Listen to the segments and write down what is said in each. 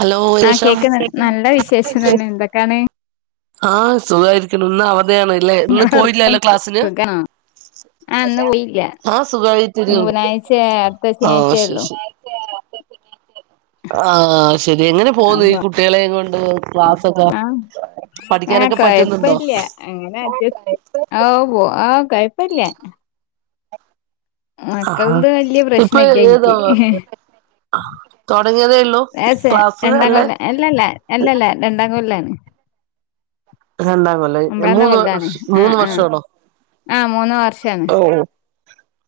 Hello [inaudible] ആ കേക്ക്ന്ന് നല്ല വിശേഷം തന്നെ എന്തൊക്കാണ് ആ സുഖായിരിക്കുന്നു ഇന്ന് അവധയാണ് ഇല്ലേ ഇന്ന് നിങ്ങളെ വർത്താനം പോയില്ലല്ലോ ക്ലാസ്സിന് സുഖാണോ ആ ഇന്ന് പോയില്ല ആ സുഖമായിട്ടരു ഇനി ബുധനാഴ്ച അടുത്ത ആ ശ ശനിയാഴ്ചയള്ളൂ ശരി ആ ശരി എങ്ങനെ പോുന്നു ഈ അപ്പൊ കുട്ടികളെയ കൊണ്ട് ക്ലാസ് ഒക്ക ആ ആ കൊഴപ്പല്ല അങ്ങനെ അഡസ്റ്റ് പോ ആ കഴപ്പില്ല ആഹാ മക്കളത് വല്യ ഇപ്പൊ പ്രശ്ന ഇല്ല ഏതോ എനിക്ക് തുടങ്ങിയതേ ഉള്ളൂ ക്ലാസ് രണ്ടാം അല്ലെ കൊല്ല അല്ലല്ല അല്ലല്ല രണ്ടാം കൊല്ലാണ് രണ്ടാം കൊല്ലേ ഒമ്പതാമത്തെ മൂന്ന് കൊല്ലാണ് ആ മൂന്ന് ആ വർഷോണോ ആ മൂന്നു വർഷന്ന്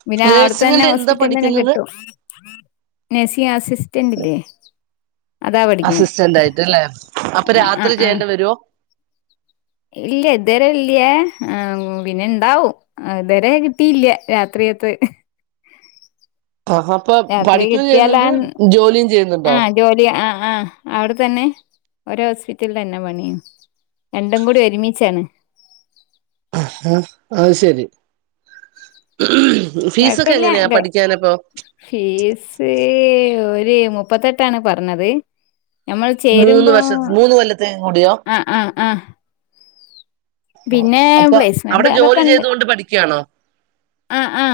പിന്നെ അവിടത്ത തന്നെ നേഴ്സിങ്ങിന്റെ എന്താ ഹോസ്പിറ്റല തന്നെ പഠിക്കുന്നത് കിട്ടും നഴ്സിംഗ് അസിസ്റ്റന്റിലേ അസിസ്റ്റന്റ് ആയിട്ടല്ലേ അപ്പൊ ആ ആ രാത്രി ആ ചെയ്യേണ്ട വരുവോ ഇല്ല ഇതുവരെ ഇല്ലയേ പിന്നെ ഇണ്ടാവും ഇതുവരെ കിട്ടീയില്ല രാത്രി ത്ത് [unintelligible] ആഹാ അപ്പൊ രാത്രി പഠിക്കുകയും ചെയ്യുന്നുണ്ട് കിട്ടിയാലൻ ജോലിയും ആ ചെയ്യുന്നുണ്ടോ ജോലി ആ ആ അവിടെ തന്നെ ഓരോ ഹോസ്പിറ്റലിൽ തന്നെ പണിയോ രണ്ടും കൂടി ഒരുമിച്ചാണ് ആ ഹ അത് ശരി ഫീസൊക്കെ കൊഴപ്പില്ല എങ്ങനെയാ പഠിക്കാനപ്പോ ഫീസ് ഒരു മുപ്പത്തെട്ടാണ് പറഞ്ഞത് നഞമ്മൾ മൂന്ന് ചേരുമ്പോ വർഷ മൂന്ന് കൊല്ലത്തേക്കും കൂടിയോ ആ ആ ആ പിന്നെ അപ്പൊ പ്ലേസ്മെന്റ് അവിടെ അതൊക്കെ ജോലി ഉണ്ട് ചെയ്തുകൊണ്ട് പഠിക്കുകയാണോ ആ ആ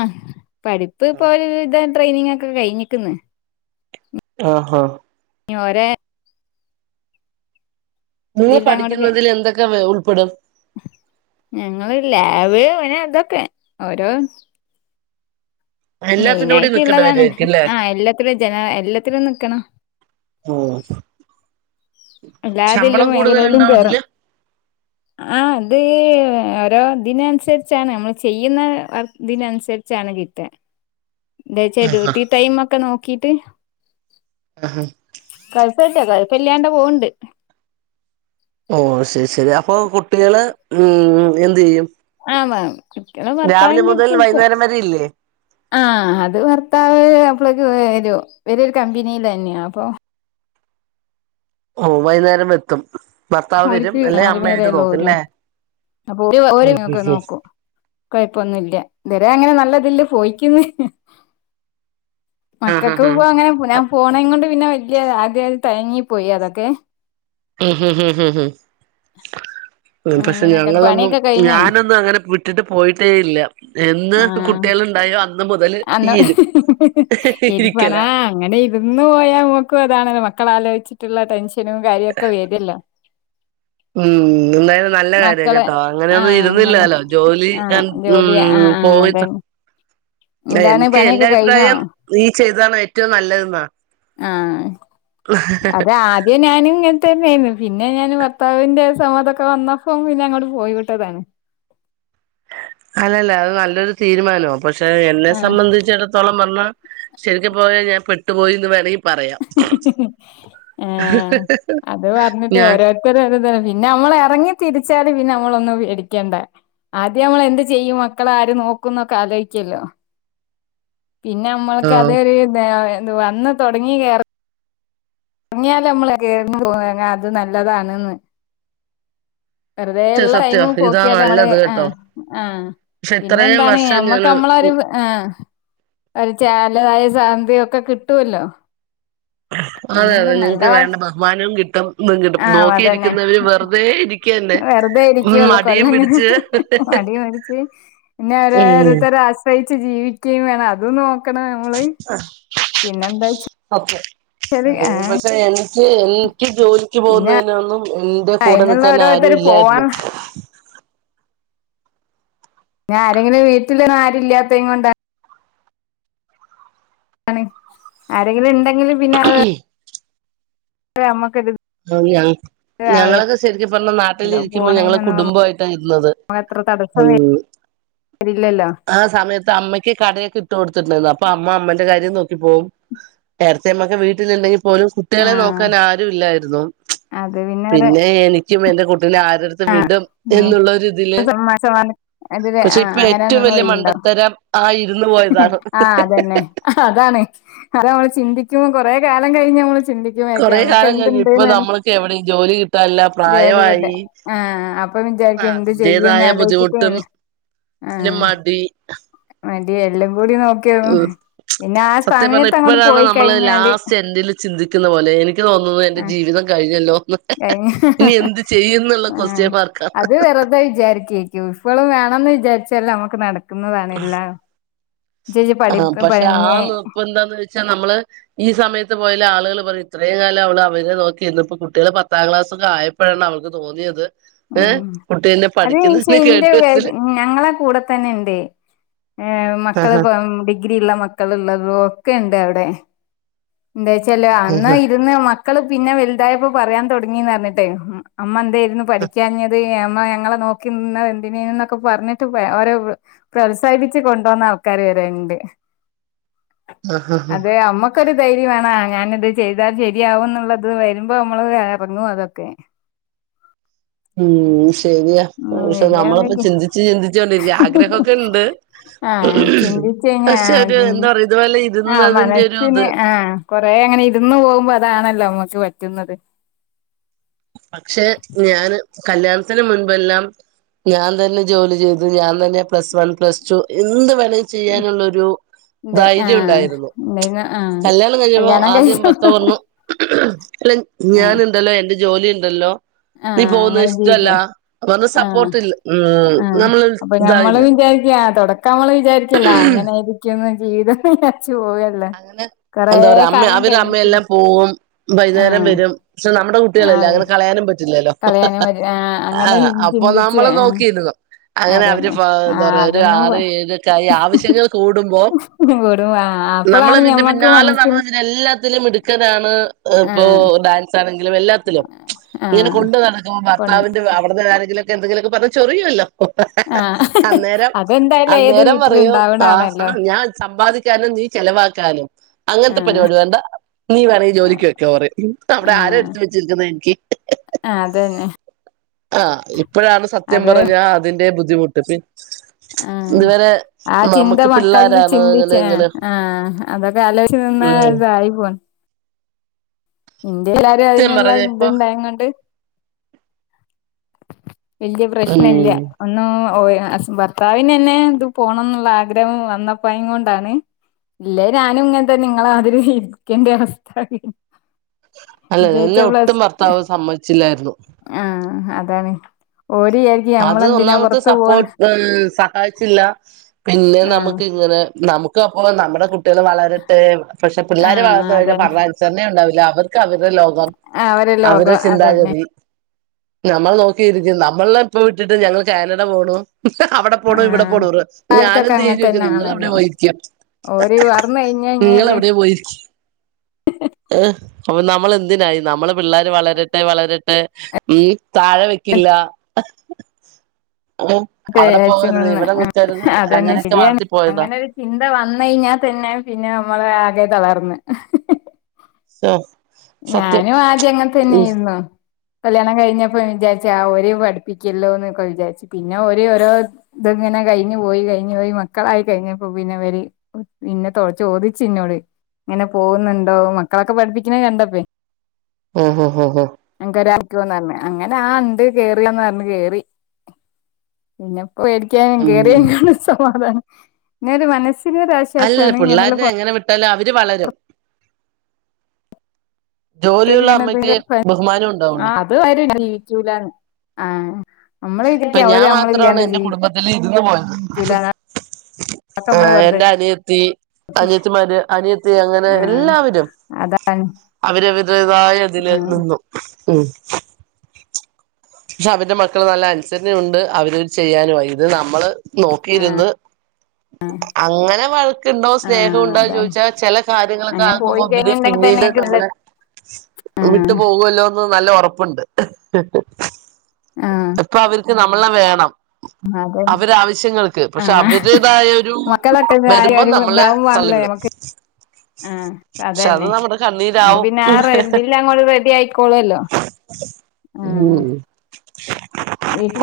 പഠിപ്പ് പോലധ ട്രെയിനിങ് ഒക്കെ കഴിഞ്ഞിക്കന്ന് ആ ആ ഒര നിങ്ങൾ പഠിക്കുന്നതിൽ എന്തൊക്കെ ഉൾപ്പെടും ഞങ്ങ ലാവ് അനെ അതൊക്കെ ഓരോ എല്ലാത്തിന്റെ മെയിന കൂടി നിക്കേണ്ടി ആയിട്ടള്ളതാണ് വരുമായിരിക്കും അല്ലേ ആ എല്ലാത്തിലും ജന എല്ലാത്തിലും നക്കണം ആ എല്ലാതിലും മേഖലയിലും കേറും ആ അത് ഓരോ ഇതിനനുസരിച്ചാണ് നമ്മൾ ചെയ്യുന്നർ ഇതിനനുസരിച്ചാണ് കി എന്താച്ചാ ഡ്യൂട്ടി ടൈമ ഒക്കെ നോക്കീട്ട് കുഴപ്പല്ലാ കുഴപ്പ ഇല്ലാണ്ട പോവണ്ട് ഓ ശരി ശരി അപ്പൊ കുട്ടികള് ഉം എന്ത് ചെയ്യും ആമാ ചിക്കന രാവിലെ ഭർത്താവിന്റെ മുതൽ അടുത്ത്ക്ക വൈകുന്നേരം വരെ ഇല്ലേ ആ അത് ഭർത്താവ് അപ്പ ൾക്ക് വരും ഇവർ ഒരു കമ്പനിൽ തന്നെയാ അപ്പൊ ഓ വൈകുന്നേരം എത്തും ഭർത്താവ് വരും ഓര്ക്ക് അല്ലെ നാല് അമ്മ മണി വര് വരെയൊള്ളൂ ഓരു നോക്കുംല്ലേ ഓര് ഒക്കെ നോക്കും കുഴപ്പൊന്നും ഇല്ല ത്വരെ അങ്ങനെ നല്ലതില് പോയിക്ക്ന്നു ആഹ് ആഹ് മക്കൊക്കെ ആഹ് ഇപ്പ അങ്ങനെ ഞാൻ അപ് പോണെ കൊണ്ട് പിന്നെ വല്ല്യ ആദ്യ തയങ്ങി പോയി അതൊക്കെ ഉം ഉം ഉം ഉം ഉം ഉം പക്ഷെ ഞാൻ അങ്ങനെയൊക്കെ ഞങ്ങളൊന്നും പണിയൊക്കെ കഴിഞ്ഞോ ഞാനൊന്നും അങ്ങനെ വിട്ടിട്ട് പോയിട്ടേ ഇല്ല എന്ന് ആ കുട്ടികള് ഉണ്ടായോ അന്ന് മുതല് ഈ അന്ന് ഇരു ഇരിക്കല ഇരിപ്പണാ ആ അങ്ങനെ ഇരുന്ന് പോയാ മ്മക്കു അതാണല്ലോ മക്കള ആലോയ്ച്ചി ട്ടുള്ള ടെൻഷനും കാര്യ ഒക്കെ വെരല്ലോ ഉം എന്തായാലും നല്ല കാര്യം കേട്ടോ. ആ അങ്ങനെയൊന്നും നല്ല ഇരുന്നില്ലാലോ ജോലി ആ ഉം ഉം ജോലി ആ ആ പോവി അതന്നെ [unintelligible] എന്താണ് എനിക്ക് എന്റെ പണിയൊക്കെ കഴിഞ്ഞോ അഭിപ്രായം നീ ചെയ്താണ് ഏറ്റവും നല്ലത് ന്നാ ആ അത് ആദ്യം ഞാനും ഇങ്ങന് ത്തന്നെ നു പിന്നെ ഞാൻ ഭർത്താവിന്റെ സമ്മതൊക്കെ വന്നപ്പോ പിന്നെ അങ്ങോട്ട് പോയി വിട്ടതാണ് അല്ലല്ല അത് നല്ലൊരു തീരുമാനമാണ്. പക്ഷെ എന്നെ സംബന്ധിച്ചിടത്തോളം പറഞ്ഞാ ശരിക്കും പോയാ ഞാൻ പെട്ടുപോയിന്ന് വേണമെങ്കി പറയാം ഏ അത് പറഞ്ഞിട്ടേ ഞാൻ ഓരോരുത്തര് ത് പിന്നെ നമ്മൾ ഇറങ്ങി തിരിച്ചാൽ പിന്ന നമ്മളൊന്നും പേടിക്കേണ്ട ആദ്യം നമ്മൾ എന്ത് ചെയ്യും മക്കളെ ആര് നോക്കും എന്നൊക്കെ ആലോയിക്കല്ലോ പിന്നെ നമ്മൾക്ക് ആഹ് അതൊരു ദ് വന്ന് തുടങ്ങി കേറ തുങ്ങിയാല് നമ്മള് [inaudible] അത് നല്ലതാണ്ന്ന് വെറുതെ സത്യം ഉള്ള ടൈം സത്യം ഇതാ പോക്കിയാല് നമ്മള് നല്ലത് ആ കേട്ടോ ആ പക്ഷെ പിന്നെ ഇത്രയും എന്താണ് വർഷം ഞാന് മ്മക്ക് മ്മളൊ ഒരു ആ ഒരു ചാലുവായ് സ് ശാന്തി ഒക്കെ കിട്ടുവല്ലോ അതെ അതെ പിന്നെന്താ നല്ല നിങ്ങക്ക് വേണ്ട ബഹുമാനവും കിട്ടും ആഹ് അതന്നെ നോക്കിയിരിക്കുന്നവര് വെറുതെ ഇരിക്കാ വെറുതെ ഇരിക്കൊള്ളു കൊല്ലങ്ങൾ മടി പിടിച്ച് പിന്നെ ഉം ഓരോരുത്തര് ആ ശ്രയിച്ച് ജീവിക്കും വേണം അതും നോക്കണം നമ്മള് പിന്നെന്താച്ച ആ പക്ഷെ എനിക്ക് ഈ എനിക്ക് ജോലിക്ക് പിന്നെ പോകുന്നതിനൊന്നും ന്റെ കൂടെ അതിനുള്ള നിക്കാൻ ഓരോരുത്തർ ആരും ഇല്ലായിരുന്നു ഞാൻ ആരെങ്കിലും വീട്ടില്ന്നും ആരുംല്ലാത്തെ കൊണ്ടാ ണ് ആരെങ്കിലും ഉണ്ടെങ്കിലും പിന്നെ അത് നമ്മ [unintelligible] ഞങ്ങളൊക്കെ ശരിക്കും പറഞ്ഞ നാട്ടിൽ ഇരിക്കുമ്പോ ഞങ്ങളെ കുടുംബമായിട്ടാണ് ഇരുന്നത് തടസ്സ ഉം വ ആ സമയത്ത് അമ്മയ്ക്ക് കടയൊക്കെ ഇട്ട് കൊടുത്തിട്ടായിരുന്നു അപ്പൊ അമ്മ അമ്മന്റെ കാര്യം നോ ക്കിപോവും. ഏടത്തിയമ്മക്കെ വീട്ടിലുണ്ടെങ്കിൽ പോലും ആ കുട്ടികളെ നോക്കാൻ ആരും ഇല്ലായിരുന്നു. അത് ഒരു പിന്നെ എനിക്കും എന്റെ തിനെ ആരടുത്ത് വിടും ഉം, എന്നുള്ളൊരുതില് സമ്മാ- സമ്മാന അതില് പക്ഷെ ആ ഇപ്പൊ ഏറ്റവും വലിയ മണ്ട ത്തരം ആയി ആ അതന്നെ അതാണ് അത് മ്മള് ചിന്തിക്കുമ്പോ കൊറെ കാലം കഴിഞ്ഞ് മ്മള് ചി കൊറെ കാല കഴിഞ്ഞ് ഇപ്പൊ നമ്മൾക്ക് എവിടെയും ജോലി കിട്ടാനില്ല ജോലി കിട്ടാ പ്രായമായി ആഹ് അപ്പൊ ആ വിചാരിക്കും എന്ത് ചെയ്യുംന്ന് അതിന്റേതായ ബുദ്ധിമുട്ടും ആലോചിച്ചിട്ട് ഒരു മടി മടിഎല്ലും കൂടി നോക്കിയ ഉം സത്യം പറഞ്ഞ ഇപ്പോഴാണ് നമ്മള് കഴിഞ്ഞാല് ലാസ്റ്റ് എൻഡില് ചിന്തിക്കുന്ന പോലെ എനിക്ക് തോന്നുന്നു എന്റെ ആഹ് ജീവിതം കഴിഞ്ഞല്ലോ കഴിഞ്ഞ് ഇനി എന്ത് ചെയ്യുംന്നുള്ള ക്വസ്റ്റ്യൻ മാർക്കാ [unintelligible] ഫൾും വേണംന്ന് വിചാരിച്ചാല്ല് നമുക്ക് നടക്കുന്നതണല്ലാം ആ പക്ഷെ ആ നിപ്പ് എന്താന്ന് വെച്ചാ നമ്മള് ഈ സമയത്ത് പോയല് ആളുകൾ പറയും ഇത്രയു കാലം അവള് അവരെ നോക്കിയിരിന്ന്പ്പ കുട്ടികള് പത്താം ക്ലാസ്സ് ഒക്കെ ആയപ്പോഴാണ് അവൾക്ക് തോന്നിയത് ഏ ഉം കുട്ടിന്നെ അത് പക്ഷെ പഠിക്കുന്നെ ഇന്റെ കേട്ടു ത്തില് ഏ മക്കള് പ്പം ഡിഗ്രിള്ള മക്കള് ള്ളതും ഒക്കെ ഉണ്ട് അവിടെ എന്താ വെച്ചാല് അന്ന് ആഹ് ഇരുന്ന് മ മക്കള് പിന്നെ വല്തായപ്പോ പറയാൻ തുടങ്ങിന്ന് പറഞ്ഞിട്ട് അമ്മ എന്തായിരുന്നു പഠി ചാങ്ങത് അമ്മ ഞങ്ങളെ നോക്കി നിന്നതെന്തിനെയ്നി ഒക്കെ പറഞ്ഞിട്ട് ഓരോ പ്രോത്സാഹിപ്പിച്ച് കൊണ്ടോന്ന ആൾക്കാര് വരെ ഇണ്ട് ആഹ ഹഹ ഹഹ ക്കൊ ഒരു ധൈര്യവോണ ഞാന് ഇത് ചെയ്താൽ ശരിയാവും എന്നുള്ളത് വരുമ്പോ നമ്മള് ഇറങ്ങു അതൊക്കെ ഉം ഉം ശരിയാക്ഷെ നമ്മളിപ്പോ വല്യ ചിന്തിച്ച് ചിന്തിച്ചോണ്ടിരിക്ക ആഗ്രഹക്കെ ഇണ്ട് ആഹ ചിന്തിച്ചയ്ഞ്ഞാ എന്താ പറയാ ഇതുപോലെ ആ ഇരുന്നതിന്റെ ഒരു ഇത് മനസ്സിന് ആഹ കൊറെ അങ്ങനെ ഇരുന്ന് പോകുമ്പോ അതാണല്ലോ നമ്മക്ക് പറ്റുന്നത് പക്ഷെ ഞാന് കല്യാണത്തിന് മുൻപെല്ലാം ഞാൻ തന്നെ ജോലി ചെയ്തു ഞാൻ തന്നെ പ്ലസ് വൺ പ്ലസ് ടു എന്ത് വേണ ചെയ്യാനുള്ളൊരു ഇണ്ട് ധൈര്യം ആഹ് ഉണ്ടായിരുന്നു ഇണ്ടായിന്ന് ആഹ് കല്യാണം കഴിഞ്ഞപ്പോ കല്യാണം ആദ്യം കഴിച്ചു ഭർത്താവ് പറഞ്ഞു അല്ല ആഹ് ഞാൻണ്ടല്ലോ എന്റെ ജോലി ഉണ്ടല്ലോ നീ ആഹ് പോവുന്ന അങ്ങനെ ജീവിക്ക ഇഷ്ടല്ല ന്നർഞ്ഞ് ആഹ് സപ്പോർട്ട് ഇല്ല ഉ നമ്മൾ ഇതാവില്ല ശരിയാ തുടക്കം നമ്മള് വിചാരിക്കല്ലോ അങ്ങനൊയിരിക്കുംന്ന് ജീവിതത്തി അങ്ങനെ എന്താ പറയാ അമ്മ കാലം അവര് കഴിഞ്ഞിട്ട് അമ്മയെല്ലാം പോവും വൈനേരം ആഹ് വരും നമ്മുടെ കുട്ടികളല്ലേ ആഹ് അങ്ങനെ കളയാനും പറ്റില്ലല്ലോ കളയാനും പറ്റ ആഹ് അങ്ങനെ ആഹ അപ്പൊ ചിന്തിച്ച് നമ്മള് ആഹ് നോക്കിയിരുന്നു അങ്ങനെ അവര് അതന്നെ എന്താ ആഹ് പറയാ ഒരു അതൊന്നും ആറ് പ- ഏഴൊക്കൊ ആയി ആവശ്യങ്ങൾ കൂടുമ്പോ കൂടും ആഹ് നമ്മള അപ്പളാണ് അതിന്റെ ഞമ്മക്ക് പിന്നാലെ നടന്നാ മനസ്സിന് അതിനെ എല്ലാത്തിലും മിടുക്കാനാണ് ഇപ്പൊ ആഹ് ഡാൻസ് ആ എല്ലാത്തിലും ഇങ്ങനെ ആഹ് കൊണ്ട് നടക്കുമ്പോ കൊൺ ഭർത്താവിന്റെ അവിടുന്ന് ആരെങ്കിലും ഒക്കെ എന്തെങ്കിലൊക്കെ പറഞ്ഞ് ചൊറിയുല്ലോ ആഹ് [unintelligible] അന്നേരം അതെന്തായാലും ഏത് അന്നേരം വീട്ടിലും പറയോ ആ ഉണ്ടാവണാണല്ലോ ഞാൻ സമ്പാദിക്കാനും നീ ചെലവാക്കാനും അങ്ങനത്തെ ആഹ് പരിപാടി വേണ്ട നീ വേണങ്കി ആഹ് ജോലിക്ക്‌പൊയ്ക്കൊ പറയും അവിടെ ആരാ എടുത്ത് വെച്ചിരിക്കുന്ന എനിക്ക് ആ അതന്നെ ആ ഇപ്പോഴാണ് സത്യം അത് പറഞ്ഞ അതിന്റെ ബുദ്ധിമുട്ട് പി ആഹ് ഇതുവരെ ആ ചിന്ത നമുക്ക് പിള്ളേരാണ് അങ്ങനെ ഇങ്ങനെ ആ അതൊക്കെ ആലോച് നിന്ന ഉം ഇതായി പോ ഇന്ത്യയിൽ ആ ഒരു സത്യം അതിനുള്ള പറഞ്ഞ ഇപ്പൊ ഇതുണ്ടായ കൊണ്ട് വലിയ പ്രശ്ന ഇല്ല ഉം ഒന്നും ഓ ഭർത്താവിന് എന്നെ ഇത് പോണം എന്നുള്ള ആഗ്രഹം വന്നപ്പോയെ കൊണ്ടാണ് ഇല്ല ഞാനും ഇങ്ങന തന്നെ നിങ്ങള ആതിരി ഇരിക്കേണ്ട അവസ്ഥ ആ അല്ല ജയിച്ചെ എന്നെ എ പ്ല ഒട്ടും സ് ഭർത്താവ് സമ്മതിച്ചില്ലായിരുന്നു ആഹ അ അതാണ് അത് ഒന്നാമത്തെ പുറത്ത് പോണ് സപ്പോർട്ട് സഹായിച്ചില്ല പിന്നെ ആഹ് നമുക്ക് ഇങ്ങനെ നമുക്ക് അപ്പോ നമ്മുടെ കുട്ടി കുട്ടികൾ വളരട്ടേന്ന് പക്ഷെ പിള്ളേര് ആഹ് വളർന്ന് കഴിഞ്ഞാ അതന്നെ അനുസരണേ ഉണ്ടാവില്ല അവർക്ക് അവ അവരുടെ ലോകം അവരെ ലോകം അതന്നെ ചിന്താഗതി ഞമ്മൾ നോക്കിയിരിക്കും നമ്മള ഇപ്പ വിട്ടിട്ട് ഞങ്ങള് കാനഡ പോണു അവിടെ പോണു ഇവിടെ ആഹ് പോണു കാലത്തൊക്കെ ഞാനെന്തെയ്യും അങ്ങനെ ചോദിച്ചാ തന്നെ നിങ്ങ അവിടെ ആണല്ലോ പേയിരിക്ക് ഓര് വർന്ന കഴിഞ്ഞ ഇഞ്ഞാല് എഹ് അപ്പൊ നമ്മളെന്തിനായി നമ്മളെ പിള്ളേര് വളരട്ടെ വളരട്ടെ ഉ താഴെ വെക്കില്ല ഏഹ് തെ അവിടെ അച്ചൻ പോകരുത് വന്ന് ഇവിടെ നിക്കരുത് അതന്നെ അങ്ങനെയൊക്കെ ശരിയാണ് വളർത്തിപ്പോയതാ അങ്ങനെ ഒരു ചിന്ത വന്ന് കഴിഞ്ഞാൽ തന്നെ പിന്നെ നമ്മളെ ആകെ തളർന്ന് ശൊ [unintelligible] ഞാനും ആദ്യം അങ്ങനെ തന്നെ ആയിരുന്നു കല്യാണം കഴിഞ്ഞപ്പ വിചാരിച്ച ഒരേ പഠിപ്പിക്കല്ലോന്നൊക്കെ വിചാരിച്ചു പിന്നെ ഒരേ ഓരോ ഇതങ്ങനെ കഴിഞ്ഞ് പോയി കഴിഞ്ഞ് പോയി മക്കളായി കഴിഞ്ഞപ്പോ പിന്നെവര് പിന്നെ തോ ചോദിച്ചുന്നോട് ഇങ്ങനെ പോകുന്നുണ്ടോ മക്കളൊക്കെ പഠിപ്പിക്കുന്നെ കണ്ട ഹു ഹു ഹു ഹു ന്ന് പറഞ്ഞ് അങ്ങനെ ആ ഉണ്ട് കേറിയന്ന് പറഞ്ഞ് കേറി പിന്നെ മേടിക്കാനും ഉം കേയറിയാണ് സമാധാനം ഇന്നരു മനസ് അല്ലല്ല പിള്ളോരിനെ എങ്ങനെ വിട്ടാലും അവര് വളരും പുറത്തേക്ക് ജോലിയുള്ള അമ്മയ്ക്ക് ഇങ്ങനെ ബഹുമാനം ഉണ്ടാവുള്ളു അത് ആരും ജൂല ആ നമ്മള് ഇപ്പൊ വിചാരിക്കും അവര് ഞാൻ മാത്രമാണ് നമ്മളില്ലാണ്ട് എന്റെ കുടുംബത്തില് ഇരുന്ന് പോയത് ജീവിക്കൂലാന്ന് അതൊക്കെ ആ നമ്മള് വെറുതെ എന്റെ അനിയത്തി അനിയത്തിമാര് അനിയത്തി അങ്ങനെ ആഹ് എല്ലാവരും അതാണ് അവര് വര് -പൊതുവായ - അതില് ആഹ് നിന്നു ഉം പക്ഷെ അവരുടെ മക്കള് നല്ല അനുസരണണ്ട് അവര് ചെയ്യാനുംആയി ഇത് നമ്മള് നോക്കിയിരുന്ന് അങ്ങനെ വഴക്കുണ്ടോ സ്നേഹം ആഹ് ഉണ്ടോന്ന് അതാണ് ചോദിച്ചാൽ ചില കാര്യങ്ങളൊക്കെ അങ്ങനെ പോയി ആക്കുമ്പോ ഇവര് കഴിഞ്ഞിണ്ടെങ്കി തന്നെ പിന്നീട് ഇങ്ങക്ക് നല്ല നമ്മളെ ആഹ് വിട്ട് പോകല്ലോന്ന് നല്ല ഉറപ്പുണ്ട് ആ ഇപ്പൊ അവർക്ക് നമ്മളെ വേണം അവരാ വശ്യങ്ങൾക്ക് പക്ഷെ ആഹ് അവരുേതായ ഒരു മക്കളൊക്കെ വരുമ്പം നമ്മളെ വിടും ആ അതന്നെ അപ്പൊ കണ്ണീരാവും പിന്നെ ആ റെഡിൽ അങ്ങോട്ട് റെഡി ആയിക്കോളൂല്ലോ ഉം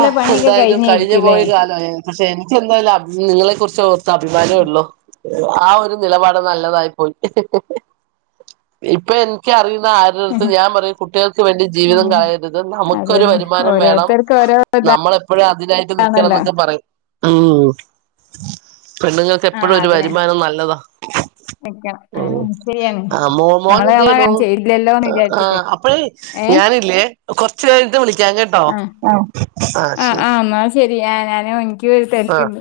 ആ പണിയൊക്കെ എന്തായാലും കഴിഞ്ഞിരിക്കൂല്ലേ കഴിഞ്ഞുപോയ കാലം പക്ഷെ എനിക്ക് എന്തായാലും അ നിങ്ങളെ ക്കു റിച്ച് ഓർത്ത് അഭിമാനേ ഉള്ളു ആ ഒരു നിലപാട് നല്ലതായി പോയി ഇപ്പൊ എനിക്കറിയു ന്ന ആരോടുടെ എടുത്തു ഞാൻ പറയും കുട്ടികൾക്ക് വേണ്ടി ഉം ജീവിതം കളയരുത് നമുക്കൊരു അതന്നെ വരു വരു മാനം വേണം ഓരോരുത്തർക്ക് ഓരോ നമ്മൾ എപ്പോഴും അതിനായിട്ട് നിക്കണം ഇതാണല്ലോ എന്നൊക്കെ പറയും ഉം പെണ്ണുങ്ങൾക്ക് ആ എപ്പോഴും ഒരു അതിനെ വരുമാനം നല്ലതാ നിക്കണം ആ ഉം ശരിയാണ് ആ മോമോൻ നമ്മള് എന്ത് നമ്മളെ ചെയ്യണു ചെയ്തില്ലല്ലോന്ന് ആ വിചാരിച്ചിട്ട് അപ്പഴേ ഏ ഞാനില്ലേ കൊറച്ച് കഴിഞ്ഞിട്ട് വിളിക്കാം കേട്ടോ ആ ശരി ശെരിയ ഞാ ഞാനും ൻ എനിക്ക് ഒരു ആഹ് തിരക്കുണ്ട്